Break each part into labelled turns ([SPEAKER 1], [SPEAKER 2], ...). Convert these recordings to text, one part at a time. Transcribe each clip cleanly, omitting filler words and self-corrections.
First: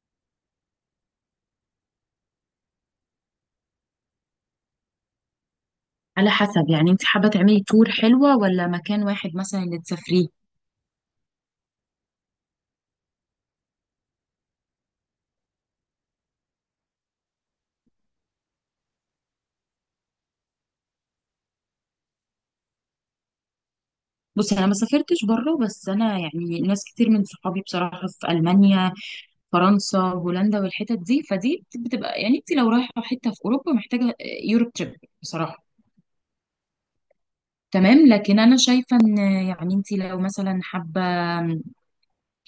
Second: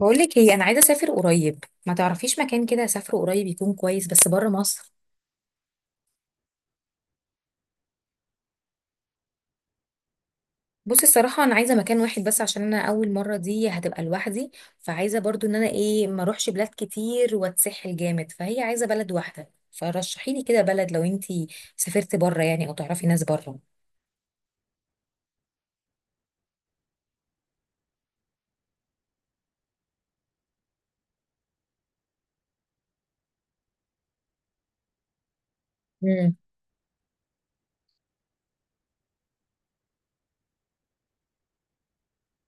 [SPEAKER 1] بقولك ايه، انا عايزه اسافر قريب. ما تعرفيش مكان كده اسافره قريب يكون كويس، بس بره مصر.
[SPEAKER 2] على حسب، يعني انت حابة تعملي تور حلوة ولا مكان واحد مثلا اللي تسافريه؟
[SPEAKER 1] بصي الصراحه انا عايزه مكان واحد بس، عشان انا اول مره دي هتبقى لوحدي. فعايزه برضو ان انا ايه، ما اروحش بلاد كتير واتسحل جامد، فهي عايزه بلد واحده. فرشحي لي كده بلد لو انتي سافرتي بره، يعني، او تعرفي ناس بره.
[SPEAKER 2] بصي، انا ما سافرتش بره، بس انا يعني ناس كتير من صحابي بصراحة في المانيا، فرنسا، هولندا، والحتت دي، فدي بتبقى يعني انت لو رايحة حتة في اوروبا محتاجة يوروب تريب بصراحة.
[SPEAKER 1] امم.
[SPEAKER 2] تمام. لكن انا شايفة ان يعني انت لو مثلا حابة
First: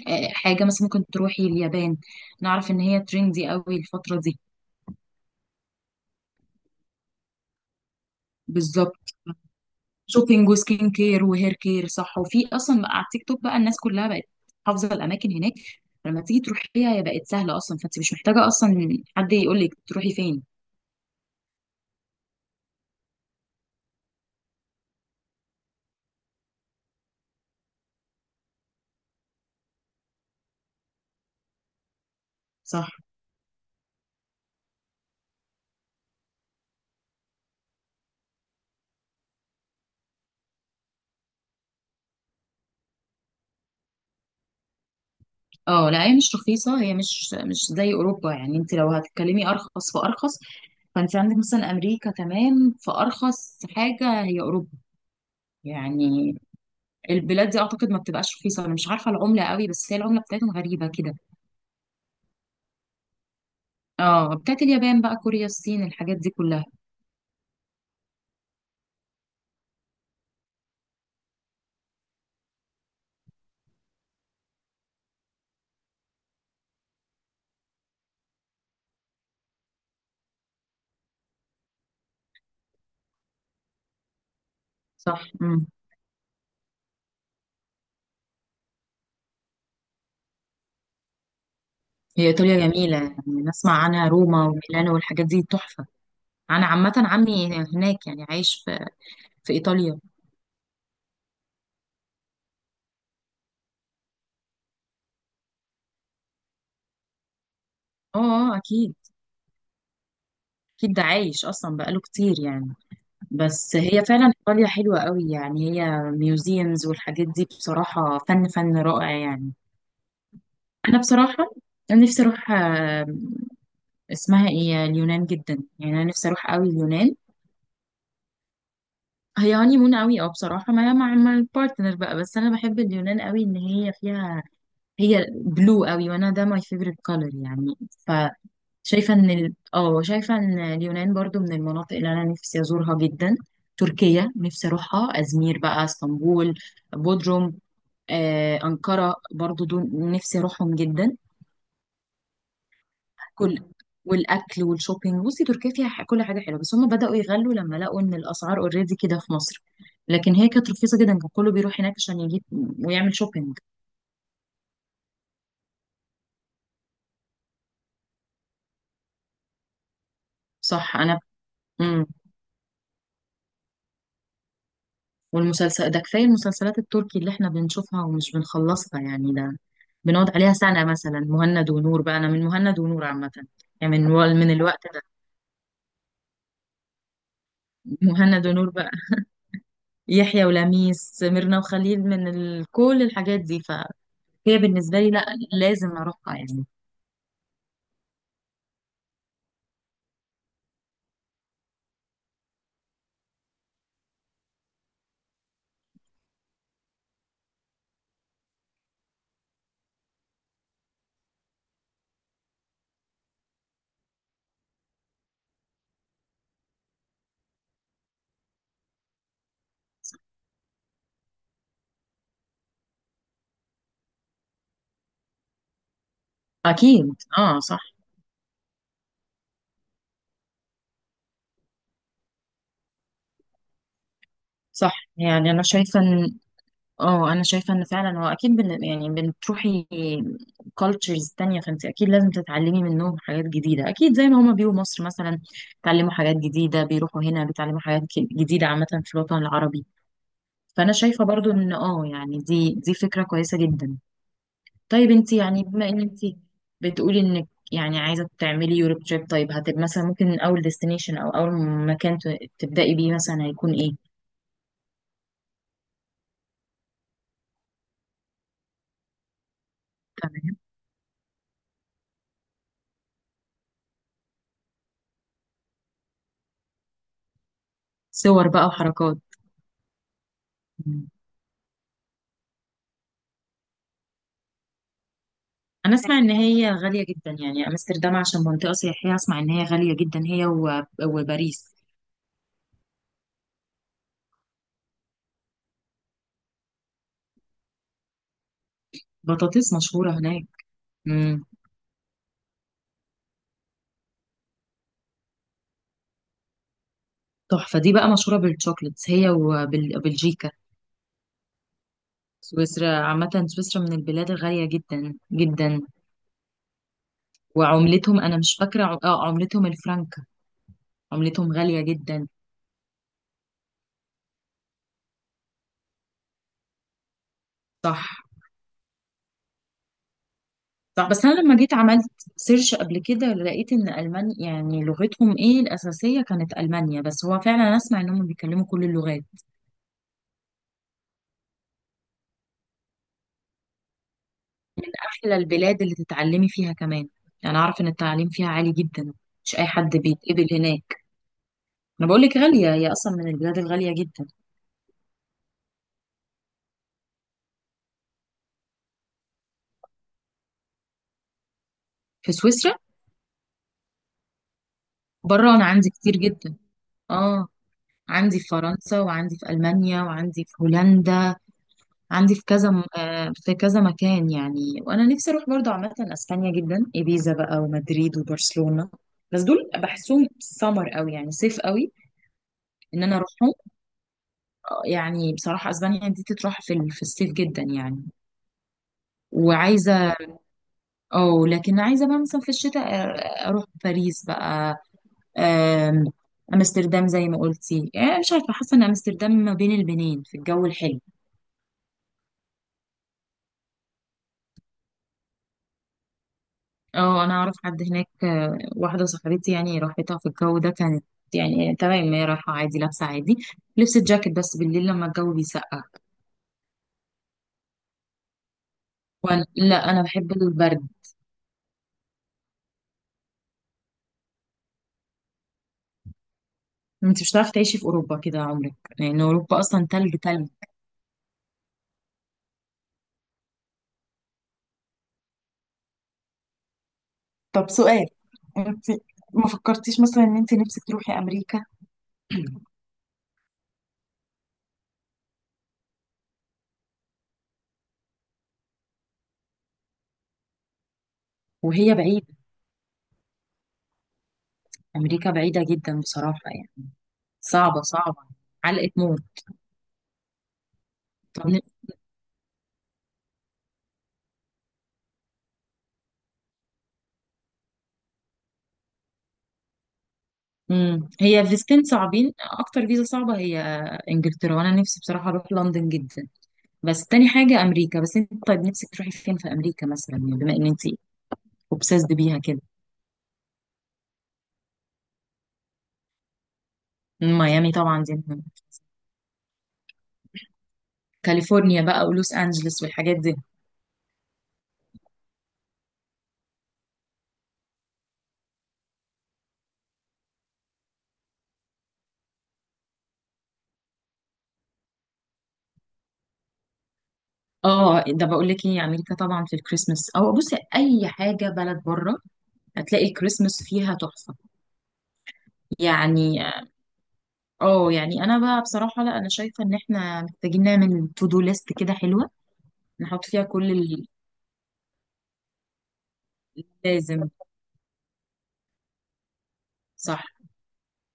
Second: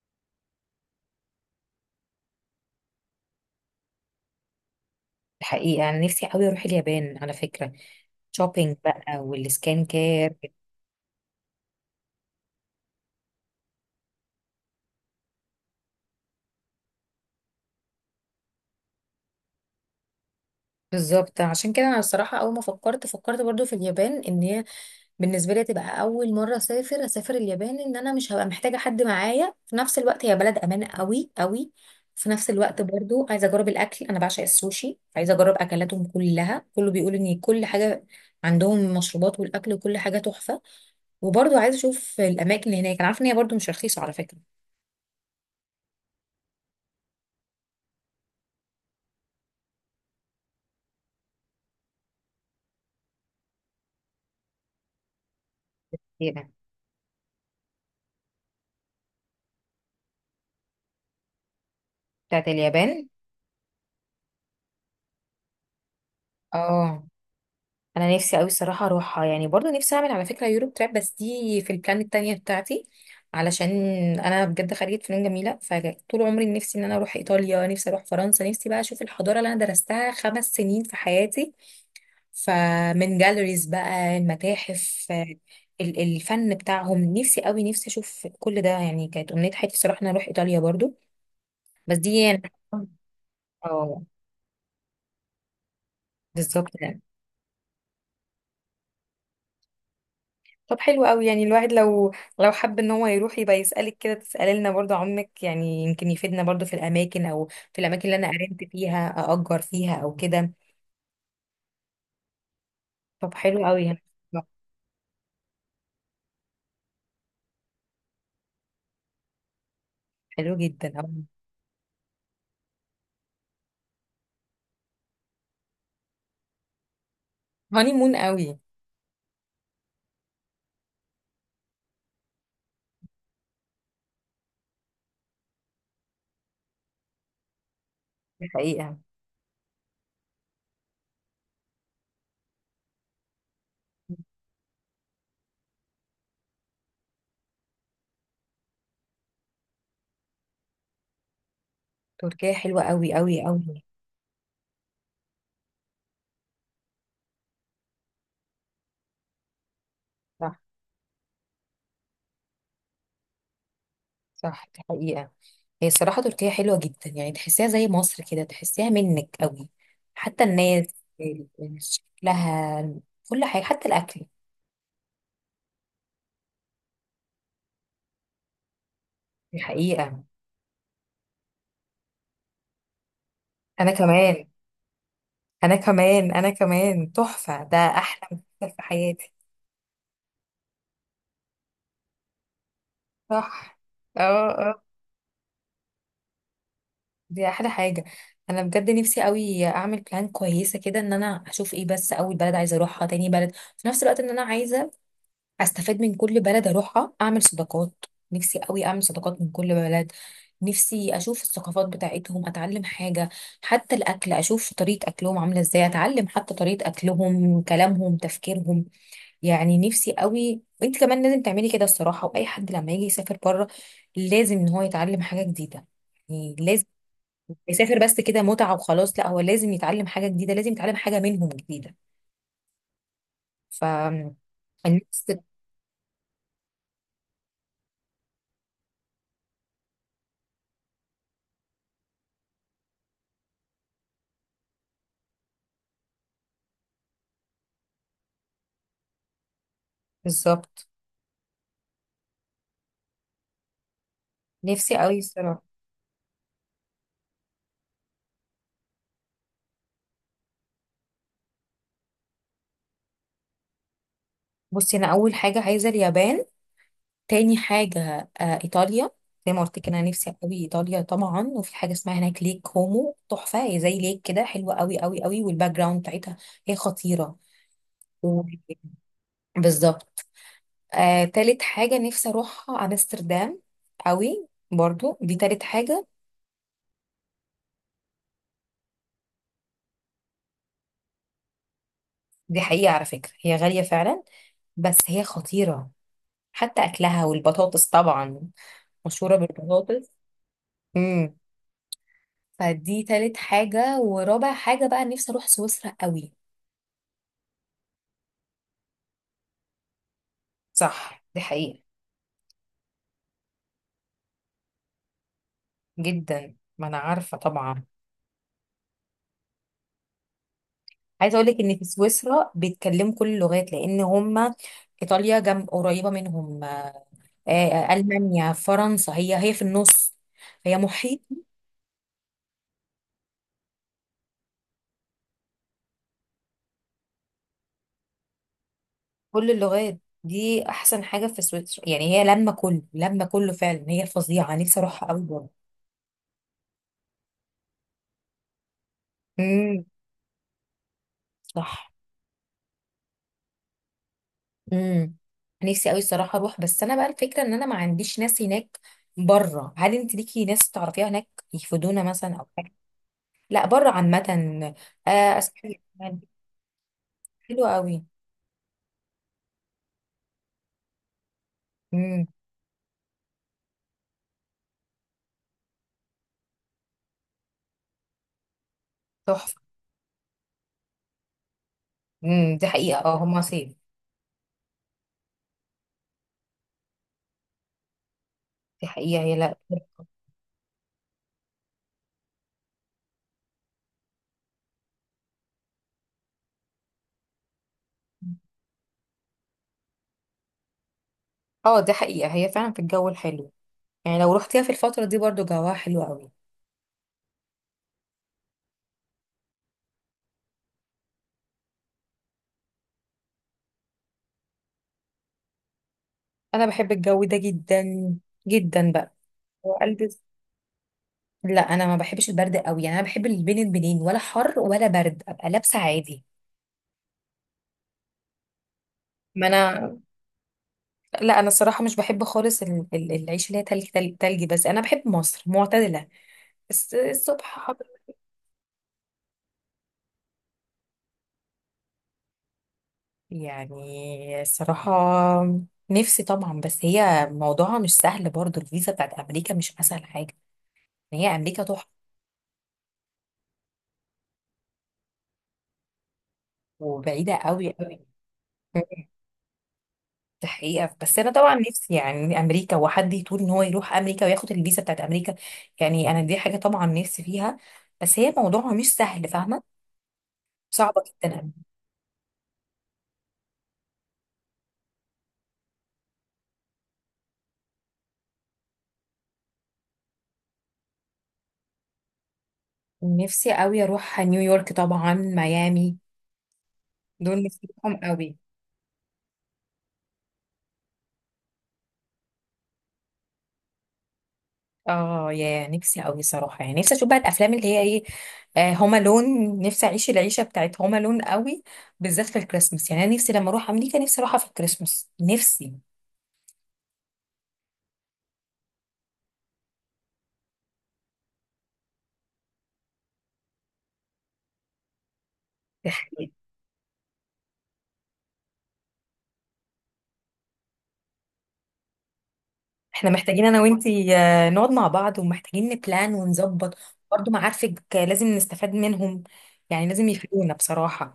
[SPEAKER 2] حاجة مثلا، ممكن تروحي اليابان. نعرف ان هي تريندي قوي الفترة دي.
[SPEAKER 1] الحقيقه انا نفسي قوي اروح اليابان على فكره. شوبينج
[SPEAKER 2] بالظبط.
[SPEAKER 1] بقى والسكان كير.
[SPEAKER 2] شوبينج وسكين كير وهير كير، صح، وفي اصلا بقى على التيك توك بقى الناس كلها بقت حافظه الاماكن هناك. لما تيجي تروحيها هي بقت سهله اصلا، فانت مش محتاجه اصلا حد يقول لك تروحي فين.
[SPEAKER 1] بالظبط، عشان كده انا الصراحه اول ما فكرت برضو في اليابان، ان هي بالنسبه لي تبقى اول مره اسافر اليابان، ان انا مش هبقى محتاجه حد معايا. في نفس الوقت هي بلد امان قوي قوي. في نفس الوقت
[SPEAKER 2] صح.
[SPEAKER 1] برضو عايزه اجرب الاكل، انا بعشق السوشي، عايزه اجرب اكلاتهم كلها. كله بيقول ان كل حاجه عندهم، المشروبات والاكل وكل حاجه تحفه. وبرضو عايزه اشوف الاماكن اللي هناك. انا عارفه ان هي برضو مش رخيصه على فكره.
[SPEAKER 2] اه، لا، هي مش رخيصه، هي مش زي اوروبا، يعني انت لو هتتكلمي ارخص فارخص، فانت عندك مثلا امريكا، تمام، فارخص حاجه هي اوروبا يعني.
[SPEAKER 1] كتيرة
[SPEAKER 2] البلاد دي اعتقد ما بتبقاش رخيصه. انا مش عارفه العمله قوي، بس هي العمله بتاعتهم غريبه كده.
[SPEAKER 1] بتاعت اليابان.
[SPEAKER 2] اه، بتاعت اليابان بقى، كوريا، الصين، الحاجات دي كلها.
[SPEAKER 1] اه انا نفسي قوي الصراحه اروحها. يعني برضو نفسي اعمل على فكره يوروب تراب، بس دي في البلان التانية بتاعتي، علشان انا بجد خريجه فنون جميله، فطول عمري نفسي ان انا اروح ايطاليا، نفسي اروح فرنسا، نفسي بقى اشوف الحضاره اللي انا درستها 5 سنين في حياتي، فمن جاليريز بقى المتاحف،
[SPEAKER 2] صح،
[SPEAKER 1] الفن بتاعهم، نفسي قوي نفسي اشوف كل ده. يعني كانت امنيه حياتي الصراحه ان انا اروح ايطاليا برضو. بس دي
[SPEAKER 2] هي
[SPEAKER 1] يعني
[SPEAKER 2] إيطاليا جميلة، يعني نسمع
[SPEAKER 1] اه،
[SPEAKER 2] عنها روما وميلانو والحاجات دي تحفة. أنا
[SPEAKER 1] بالظبط
[SPEAKER 2] عامة
[SPEAKER 1] يعني.
[SPEAKER 2] عمي هناك يعني، عايش في إيطاليا.
[SPEAKER 1] طب حلو قوي، يعني الواحد لو حب ان هو يروح يبقى يسألك كده، تسألي لنا برضه عمك، يعني يمكن يفيدنا برضه في الاماكن، او في الاماكن اللي
[SPEAKER 2] اه،
[SPEAKER 1] انا قرنت
[SPEAKER 2] أكيد.
[SPEAKER 1] فيها، اأجر فيها او كده.
[SPEAKER 2] أكيد ده عايش أصلا بقاله كتير يعني.
[SPEAKER 1] طب حلو
[SPEAKER 2] بس
[SPEAKER 1] قوي.
[SPEAKER 2] هي فعلا إيطاليا حلوة قوي، يعني هي ميوزيمز والحاجات دي بصراحة فن فن رائع يعني.
[SPEAKER 1] حلو جدا
[SPEAKER 2] أنا
[SPEAKER 1] قوي.
[SPEAKER 2] بصراحة، أنا نفسي أروح، اسمها إيه، اليونان جدا، يعني أنا نفسي أروح قوي اليونان.
[SPEAKER 1] هاني مون قوي.
[SPEAKER 2] هي هاني مون قوي، اه بصراحة، مع البارتنر بقى، بس أنا بحب اليونان قوي إن هي فيها، هي بلو قوي، وانا ده ماي فيفورت كولر يعني.
[SPEAKER 1] الحقيقة
[SPEAKER 2] فشايفه ان ال... اه شايفه ان اليونان برضو من المناطق اللي انا نفسي ازورها جدا. تركيا نفسي اروحها، ازمير بقى، اسطنبول، بودروم، أنقرة، برضو دول نفسي أروحهم جدا.
[SPEAKER 1] تركيا حلوة قوي قوي
[SPEAKER 2] كل
[SPEAKER 1] قوي.
[SPEAKER 2] والأكل والشوبينج، بصي تركيا فيها كل حاجة حلوة، بس هم بدأوا يغلوا لما لقوا إن الأسعار أوريدي كده في مصر. لكن هي
[SPEAKER 1] صح.
[SPEAKER 2] كانت رخيصة جدا، كان كله بيروح هناك عشان يجيب ويعمل شوبينج.
[SPEAKER 1] صح، دي حقيقة. هي الصراحة تركيا حلوة جدا، يعني تحسيها زي مصر كده، تحسيها منك قوي. حتى الناس
[SPEAKER 2] صح.
[SPEAKER 1] شكلها، كل حاجة حتى الأكل.
[SPEAKER 2] والمسلسل ده، كفاية المسلسلات التركي اللي احنا بنشوفها ومش بنخلصها يعني، ده
[SPEAKER 1] الحقيقة.
[SPEAKER 2] بنقعد عليها سنة مثلا. مهند ونور بقى، أنا من مهند ونور عامة،
[SPEAKER 1] أنا
[SPEAKER 2] يعني
[SPEAKER 1] كمان
[SPEAKER 2] من الوقت ده.
[SPEAKER 1] انا كمان انا كمان تحفة، ده احلى
[SPEAKER 2] مهند ونور
[SPEAKER 1] مسلسل في
[SPEAKER 2] بقى،
[SPEAKER 1] حياتي.
[SPEAKER 2] يحيى ولميس، ميرنا وخليل، كل الحاجات دي،
[SPEAKER 1] صح.
[SPEAKER 2] فهي
[SPEAKER 1] اه اه.
[SPEAKER 2] بالنسبة لي لا، لازم أروحها يعني.
[SPEAKER 1] دي احلى حاجة. انا بجد نفسي قوي اعمل بلان كويسة كده، ان انا اشوف ايه، بس اول بلد عايزة اروحها، تاني بلد في نفس الوقت، ان انا عايزة استفاد من كل بلد اروحها، اعمل صداقات. نفسي قوي اعمل صداقات من كل بلد. نفسي اشوف الثقافات بتاعتهم، اتعلم حاجة. حتى الاكل، اشوف طريقة اكلهم عاملة ازاي، اتعلم حتى طريقة اكلهم، كلامهم، تفكيرهم، يعني نفسي قوي. وانت كمان لازم تعملي كده الصراحه. واي حد لما يجي يسافر بره، لازم ان هو يتعلم حاجه جديده، يعني لازم
[SPEAKER 2] أكيد، اه، صح.
[SPEAKER 1] يسافر بس كده متعه وخلاص، لا هو لازم يتعلم حاجه جديده، لازم يتعلم حاجه منهم جديده. ف،
[SPEAKER 2] صح،
[SPEAKER 1] النفس،
[SPEAKER 2] يعني أنا شايفة إن فعلا هو أكيد يعني بتروحي كالتشرز تانية، فانت اكيد لازم تتعلمي منهم حاجات جديدة، اكيد زي ما هما بيجوا مصر مثلا بيتعلموا حاجات جديدة، بيروحوا هنا بيتعلموا حاجات جديدة عامة في الوطن العربي.
[SPEAKER 1] بالظبط.
[SPEAKER 2] فانا شايفة برضو ان يعني دي فكرة كويسة جدا.
[SPEAKER 1] نفسي
[SPEAKER 2] طيب
[SPEAKER 1] قوي
[SPEAKER 2] انت
[SPEAKER 1] الصراحه.
[SPEAKER 2] يعني بما ان انت بتقولي انك يعني عايزة تعملي يوروب تريب، طيب هتبقى مثلا ممكن اول ديستنيشن او اول مكان تبدأي بيه مثلا هيكون ايه؟
[SPEAKER 1] بصي انا اول حاجه عايزه اليابان. تاني حاجه آه ايطاليا. زي ما قلت كده، انا نفسي قوي
[SPEAKER 2] تمام.
[SPEAKER 1] ايطاليا طبعا. وفي حاجه اسمها هناك ليك كومو، تحفه. هي زي ليك كده، حلوه قوي قوي قوي، والباك جراوند بتاعتها هي خطيره. و-
[SPEAKER 2] صور بقى وحركات.
[SPEAKER 1] بالظبط. آه، تالت حاجة نفسي أروحها أمستردام، قوي برضو، دي تالت
[SPEAKER 2] انا
[SPEAKER 1] حاجة.
[SPEAKER 2] اسمع ان هي غالية جدا يعني امستردام عشان منطقة سياحية، اسمع ان هي غالية جدا، هي وباريس.
[SPEAKER 1] دي حقيقة على فكرة هي غالية فعلا، بس هي خطيرة. حتى أكلها والبطاطس طبعا، مشهورة
[SPEAKER 2] بطاطس
[SPEAKER 1] بالبطاطس.
[SPEAKER 2] مشهورة هناك.
[SPEAKER 1] امم.
[SPEAKER 2] امم.
[SPEAKER 1] فدي تالت حاجة. ورابع حاجة بقى نفسي أروح سويسرا قوي.
[SPEAKER 2] تحفة، دي بقى مشهورة بالشوكليتس هي وبلجيكا.
[SPEAKER 1] صح دي حقيقة.
[SPEAKER 2] سويسرا، عامة سويسرا من البلاد الغالية جدا جدا.
[SPEAKER 1] جدا، ما أنا عارفة طبعا.
[SPEAKER 2] وعملتهم، انا مش فاكرة عملتهم الفرنك،
[SPEAKER 1] عايزة
[SPEAKER 2] عملتهم
[SPEAKER 1] أقولك إن
[SPEAKER 2] غالية
[SPEAKER 1] في
[SPEAKER 2] جدا.
[SPEAKER 1] سويسرا بيتكلموا كل اللغات، لأن هما إيطاليا جنب قريبة منهم، آه، آه،
[SPEAKER 2] صح،
[SPEAKER 1] ألمانيا فرنسا، هي في النص، هي
[SPEAKER 2] صح.
[SPEAKER 1] محيط.
[SPEAKER 2] بس انا لما جيت عملت سيرش قبل كده، لقيت ان المانيا يعني لغتهم ايه الاساسية كانت المانيا، بس هو فعلا أنا اسمع انهم بيتكلموا كل اللغات.
[SPEAKER 1] كل اللغات دي احسن حاجه في سويسرا. يعني هي لما كله فعلا، هي الفظيعه نفسي
[SPEAKER 2] من
[SPEAKER 1] اروحها قوي
[SPEAKER 2] أحلى
[SPEAKER 1] برضه.
[SPEAKER 2] البلاد اللي تتعلمي فيها كمان، يعني أعرف إن التعليم فيها عالي جدا. مش أي
[SPEAKER 1] امم.
[SPEAKER 2] حد بيتقبل هناك.
[SPEAKER 1] صح.
[SPEAKER 2] أنا بقول لك غالية، هي أصلا من البلاد الغالية جدا.
[SPEAKER 1] امم. نفسي قوي الصراحه اروح، بس انا بقى الفكره ان انا ما عنديش ناس هناك بره. هل انت ليكي ناس تعرفيها هناك يفيدونا
[SPEAKER 2] في
[SPEAKER 1] مثلا او حاجه؟
[SPEAKER 2] سويسرا.
[SPEAKER 1] لا بره عامه. آه
[SPEAKER 2] بره أنا
[SPEAKER 1] أصحابي
[SPEAKER 2] عندي كتير
[SPEAKER 1] كمان.
[SPEAKER 2] جدا، آه
[SPEAKER 1] حلو قوي.
[SPEAKER 2] عندي في فرنسا وعندي في ألمانيا وعندي في هولندا.
[SPEAKER 1] امم.
[SPEAKER 2] عندي في كذا مكان يعني. وأنا نفسي أروح برضه عامة أسبانيا جدا، إيبيزا بقى، ومدريد، وبرشلونة، بس
[SPEAKER 1] تحفه.
[SPEAKER 2] دول بحسهم سمر قوي يعني صيف قوي
[SPEAKER 1] امم، دي حقيقه،
[SPEAKER 2] ان
[SPEAKER 1] اه
[SPEAKER 2] انا
[SPEAKER 1] هما
[SPEAKER 2] اروحهم.
[SPEAKER 1] صيف.
[SPEAKER 2] يعني بصراحه اسبانيا دي تتروح في الصيف جدا يعني.
[SPEAKER 1] دي حقيقه هي، لا.
[SPEAKER 2] وعايزه، اه لكن عايزه بقى مثلا في الشتاء اروح باريس بقى. آم، امستردام زي ما قلتي، مش عارفه، حاسه ان امستردام ما بين البنين في الجو الحلو.
[SPEAKER 1] اه دي حقيقه هي فعلا في الجو الحلو. يعني لو رحتيها في الفتره دي برضو جواها حلو قوي.
[SPEAKER 2] اه، انا اعرف حد هناك، واحده صاحبتي يعني راحتها في الجو ده كانت يعني تمام، هي رايحه عادي، لابسه عادي، لبست جاكيت بس بالليل لما الجو بيسقع.
[SPEAKER 1] انا بحب الجو ده جدا جدا بقى.
[SPEAKER 2] وانا لا، انا
[SPEAKER 1] والبس.
[SPEAKER 2] بحب البرد.
[SPEAKER 1] لا انا ما بحبش البرد قوي، يعني انا بحب اللي بين البنين، ولا حر ولا برد، ابقى لابسه عادي.
[SPEAKER 2] انت مش هتعرفي تعيشي في اوروبا كده عمرك، لان
[SPEAKER 1] ما
[SPEAKER 2] اوروبا اصلا
[SPEAKER 1] انا،
[SPEAKER 2] تلج تلج.
[SPEAKER 1] لا انا الصراحه مش بحب خالص العيش اللي هي تلج تلج تلج، بس انا بحب مصر معتدله. الصبح
[SPEAKER 2] طب
[SPEAKER 1] حر.
[SPEAKER 2] سؤال، انت ما فكرتيش مثلا ان انت نفسك تروحي امريكا؟
[SPEAKER 1] يعني الصراحه نفسي طبعا، بس هي موضوعها مش سهل برضو. الفيزا بتاعت امريكا مش اسهل حاجه. هي امريكا
[SPEAKER 2] وهي
[SPEAKER 1] تحفه
[SPEAKER 2] بعيدة. أمريكا بعيدة جدا بصراحة يعني.
[SPEAKER 1] وبعيده قوي
[SPEAKER 2] صعبة
[SPEAKER 1] قوي.
[SPEAKER 2] صعبة، علقة موت.
[SPEAKER 1] دي حقيقة، بس أنا
[SPEAKER 2] طب
[SPEAKER 1] طبعا نفسي يعني أمريكا، وحد يطول إن هو يروح أمريكا وياخد الفيزا بتاعت أمريكا. يعني أنا دي حاجة طبعا نفسي فيها، بس هي موضوعها مش سهل، فاهمة. صعبة
[SPEAKER 2] هي
[SPEAKER 1] جدا.
[SPEAKER 2] فيزتين صعبين، أكتر فيزا صعبة هي إنجلترا، وأنا نفسي بصراحة أروح لندن جدا، بس تاني حاجة أمريكا. بس أنت، طيب نفسك تروحي فين في أمريكا مثلا، يعني بما إن أنت أوبسيسد بيها كده؟
[SPEAKER 1] نفسي قوي اروح نيويورك طبعا، ميامي، دول نفسي
[SPEAKER 2] ميامي
[SPEAKER 1] اروحهم
[SPEAKER 2] طبعا، دي
[SPEAKER 1] قوي.
[SPEAKER 2] مهمة. كاليفورنيا بقى، ولوس أنجلوس، والحاجات دي.
[SPEAKER 1] اه، يا نفسي أوي صراحة، يعني نفسي أشوف بقى الأفلام اللي هي إيه، آه، هوم ألون. نفسي أعيش العيشة بتاعت هوم ألون أوي، بالذات في الكريسماس. يعني أنا نفسي لما أروح أمريكا نفسي أروحها في الكريسماس، نفسي.
[SPEAKER 2] اه، ده بقول لك ايه، امريكا طبعا في الكريسماس، او بصي اي حاجه بلد بره هتلاقي الكريسماس فيها تحفه يعني. اه، يعني انا بقى بصراحه، لا، انا شايفه ان احنا محتاجين نعمل تو دو ليست كده حلوه،
[SPEAKER 1] احنا
[SPEAKER 2] نحط فيها
[SPEAKER 1] محتاجين انا
[SPEAKER 2] كل اللي
[SPEAKER 1] وانتي آه، نقعد مع بعض، ومحتاجين نبلان ونظبط.
[SPEAKER 2] لازم.
[SPEAKER 1] برضو معارفك آه، لازم نستفاد منهم، يعني لازم
[SPEAKER 2] صح.
[SPEAKER 1] يفيدونا بصراحة.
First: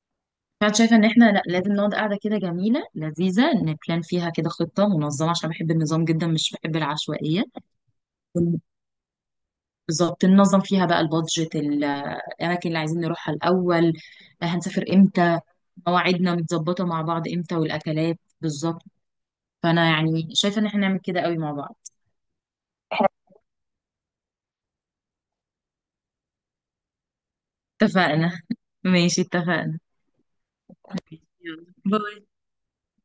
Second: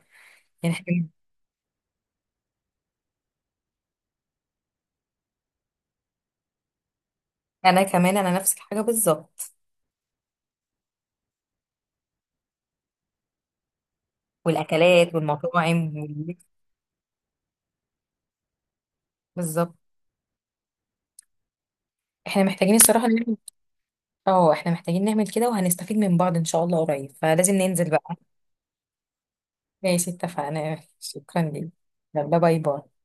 [SPEAKER 2] فانا
[SPEAKER 1] يعني
[SPEAKER 2] شايفه ان
[SPEAKER 1] احنا،
[SPEAKER 2] احنا، لا، لازم نقعد قاعده كده جميله لذيذه، نبلان فيها كده خطه منظمه، عشان بحب النظام جدا، مش بحب العشوائيه.
[SPEAKER 1] انا كمان، انا نفس
[SPEAKER 2] ون-
[SPEAKER 1] الحاجة بالظبط.
[SPEAKER 2] بالظبط، ننظم فيها بقى البادجت، الاماكن اللي عايزين نروحها الاول، هنسافر
[SPEAKER 1] والاكلات
[SPEAKER 2] امتى،
[SPEAKER 1] والمطاعم
[SPEAKER 2] مواعيدنا متظبطه مع بعض امتى، والاكلات بالظبط.
[SPEAKER 1] بالظبط.
[SPEAKER 2] فانا يعني شايفه ان احنا نعمل كده قوي مع بعض.
[SPEAKER 1] احنا محتاجين الصراحة نعمل، اه احنا محتاجين نعمل كده، وهنستفيد من بعض ان شاء الله قريب، فلازم ننزل بقى.
[SPEAKER 2] اتفقنا ماشي، اتفقنا.
[SPEAKER 1] ماشي اتفقنا، شكرا ليك.
[SPEAKER 2] باي.
[SPEAKER 1] يلا باي باي.